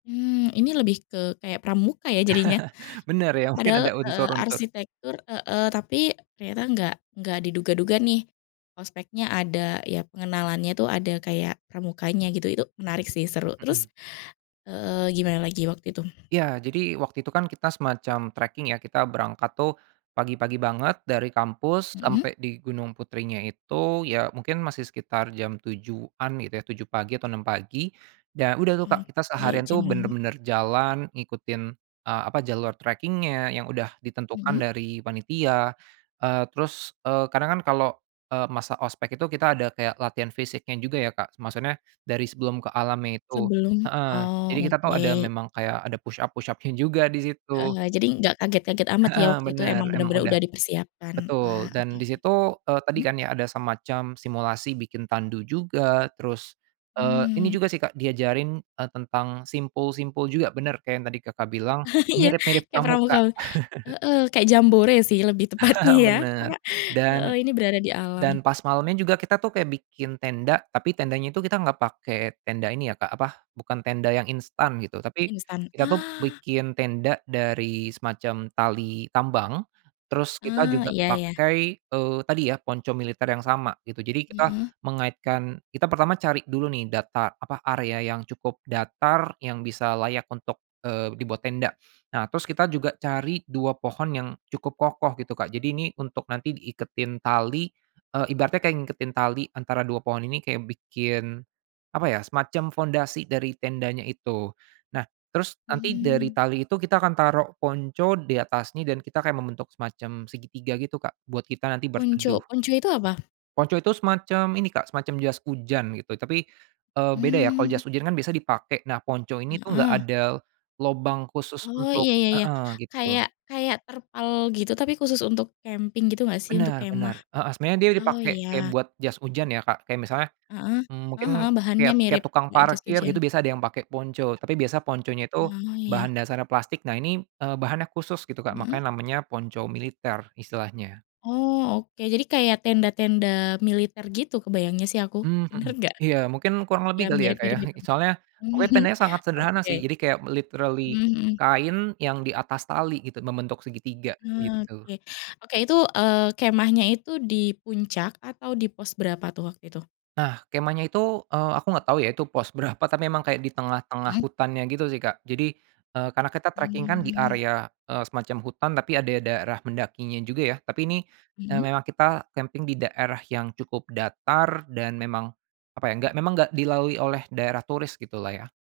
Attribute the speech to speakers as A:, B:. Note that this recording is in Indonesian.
A: Mmm, ini lebih ke kayak pramuka ya jadinya,
B: Benar ya mungkin
A: padahal
B: ada
A: heeh,
B: unsur-unsur
A: arsitektur heeh, tapi ternyata enggak enggak diduga-duga nih, ospeknya ada ya pengenalannya itu ada kayak pramukanya gitu itu menarik sih seru
B: Mhm.
A: terus heeh, gimana lagi waktu itu?
B: Ya jadi waktu itu kan kita semacam tracking ya kita berangkat tuh, pagi-pagi banget dari kampus
A: Mhm.
B: sampai di Gunung Putrinya itu ya mungkin masih sekitar jam 7.00-an gitu ya 7.00 pagi atau 6.00 pagi, dan udah tuh, Kak, kita
A: Oke,
B: seharian
A: jam
B: tuh
A: 6.00.
B: bener-bener jalan ngikutin, eee, apa jalur tracking-nya yang udah ditentukan
A: Mhm.
B: dari panitia, eee, terus, eee, kadang kan kalau, eee, masa ospek itu kita ada kayak latihan fisiknya juga ya, Kak, maksudnya dari sebelum ke alam itu
A: Sebelum
B: heeh,
A: oh
B: jadi kita tahu ada
A: oke.
B: memang kayak ada push-up push-up-nya juga disitu.
A: Heeh, jadi enggak kaget-kaget amat ya
B: Heeh,
A: waktu itu
B: bener
A: emang
B: emang
A: bener-bener
B: udah
A: udah dipersiapkan wah
B: betul
A: oke
B: dan
A: oke,
B: disitu, eee, tadi
A: hmm?
B: kan ya ada semacam simulasi bikin tandu juga terus, eee, ini
A: Mmm.
B: juga sih, Kak, diajarin, eee, tentang simpul-simpul juga bener kayak yang tadi, Kakak, bilang,
A: Iya
B: mirip-mirip
A: kayak pramuka
B: pramuka.
A: heeh, kayak jambore sih lebih tepatnya ya karena
B: Bener
A: heeh,
B: dan
A: ini berada di alam.
B: dan pas malemnya juga kita tuh kayak bikin tenda tapi tendanya itu kita enggak pakai tenda ini ya, Kak, apa bukan tenda yang instan gitu tapi,
A: Instan,
B: kita tuh
A: ah.
B: bikin tenda dari semacam tali tambang, terus kita
A: Ah,
B: juga
A: iya iya.
B: pakai, eee, tadi ya ponco militer yang sama gitu jadi kita
A: Mhm.
B: mengaitkan kita pertama cari dulu nih data apa area yang cukup datar yang bisa layak untuk, eee, dibuat tenda nah terus kita juga cari 2 pohon yang cukup kokoh gitu, Kak, jadi ini untuk nanti diiketin tali, eee, ibaratnya kayak ngingetin tali antara 2 pohon ini kaya bikin apa ya, semacam pondasi dari tendanya itu, nah terus nanti dari
A: Mmm.
B: tali itu kita akan taruh ponco di atasnya dan kita kayak membentuk semacam segitiga gitu, Kak, buat kita nanti berteduh.
A: Ponco ponco itu apa?
B: Ponco itu semacam ini, Kak, semacam jas hujan gitu tapi, eee, beda ya kalau
A: Mmm.
B: jas hujan kan biasa dipakai, nah ponco ini tuh gak
A: Heeh.
B: ada, lobang khusus
A: Oh
B: untuk
A: iya iya iya
B: heeh, gitu.
A: kayak kayak terpal gitu tapi khusus untuk camping gitu gak sih untuk
B: Benar
A: kemah?
B: benar, heeh, sebenarnya dia
A: Oh
B: dipakai
A: iya.
B: kayak buat jas hujan ya, Kak, kayak misalnya,
A: Heeh
B: mmm,
A: heeh
B: mungkin
A: heeh, bahannya
B: kayak kayak
A: mirip
B: tukang
A: kayak jas
B: parkir gitu
A: hujan.
B: biasa ada yang pakai ponco tapi biasa ponconya itu
A: Oh iya.
B: bahan dasarnya plastik nah ini, eee, bahannya khusus gitu, Kak,
A: Mhm.
B: makanya namanya ponco militer istilahnya.
A: Oh oke jadi kayak tenda-tenda militer gitu kebayangnya sih aku,
B: Mmm,
A: bener
B: mhm,
A: gak?
B: iya mungkin kurang
A: Ya
B: lebih kali ya, Kak, ya
A: mirip-mirip gitu,
B: soalnya pokoknya tendanya sangat sederhana
A: oke.
B: sih jadi kayak literally
A: Mhm mhm.
B: kain yang di atas tali gitu membentuk segitiga gitu.
A: Oke oke itu, eee, kemahnya itu di puncak atau di pos berapa tuh waktu itu?
B: Nah kemahnya itu, eee, aku nggak tahu ya itu pos berapa tapi emang kayak di tengah-tengah
A: Mhm.
B: hutannya gitu sih, Kak, jadi, eee, karena kita tracking kan di
A: Mmm.
B: area, eee, semacam hutan tapi ada daerah mendakinya juga ya tapi ini,
A: Mhm.
B: memang kita camping di daerah yang cukup datar dan memang apa ya, enggak memang enggak dilalui oleh daerah turis gitulah ya.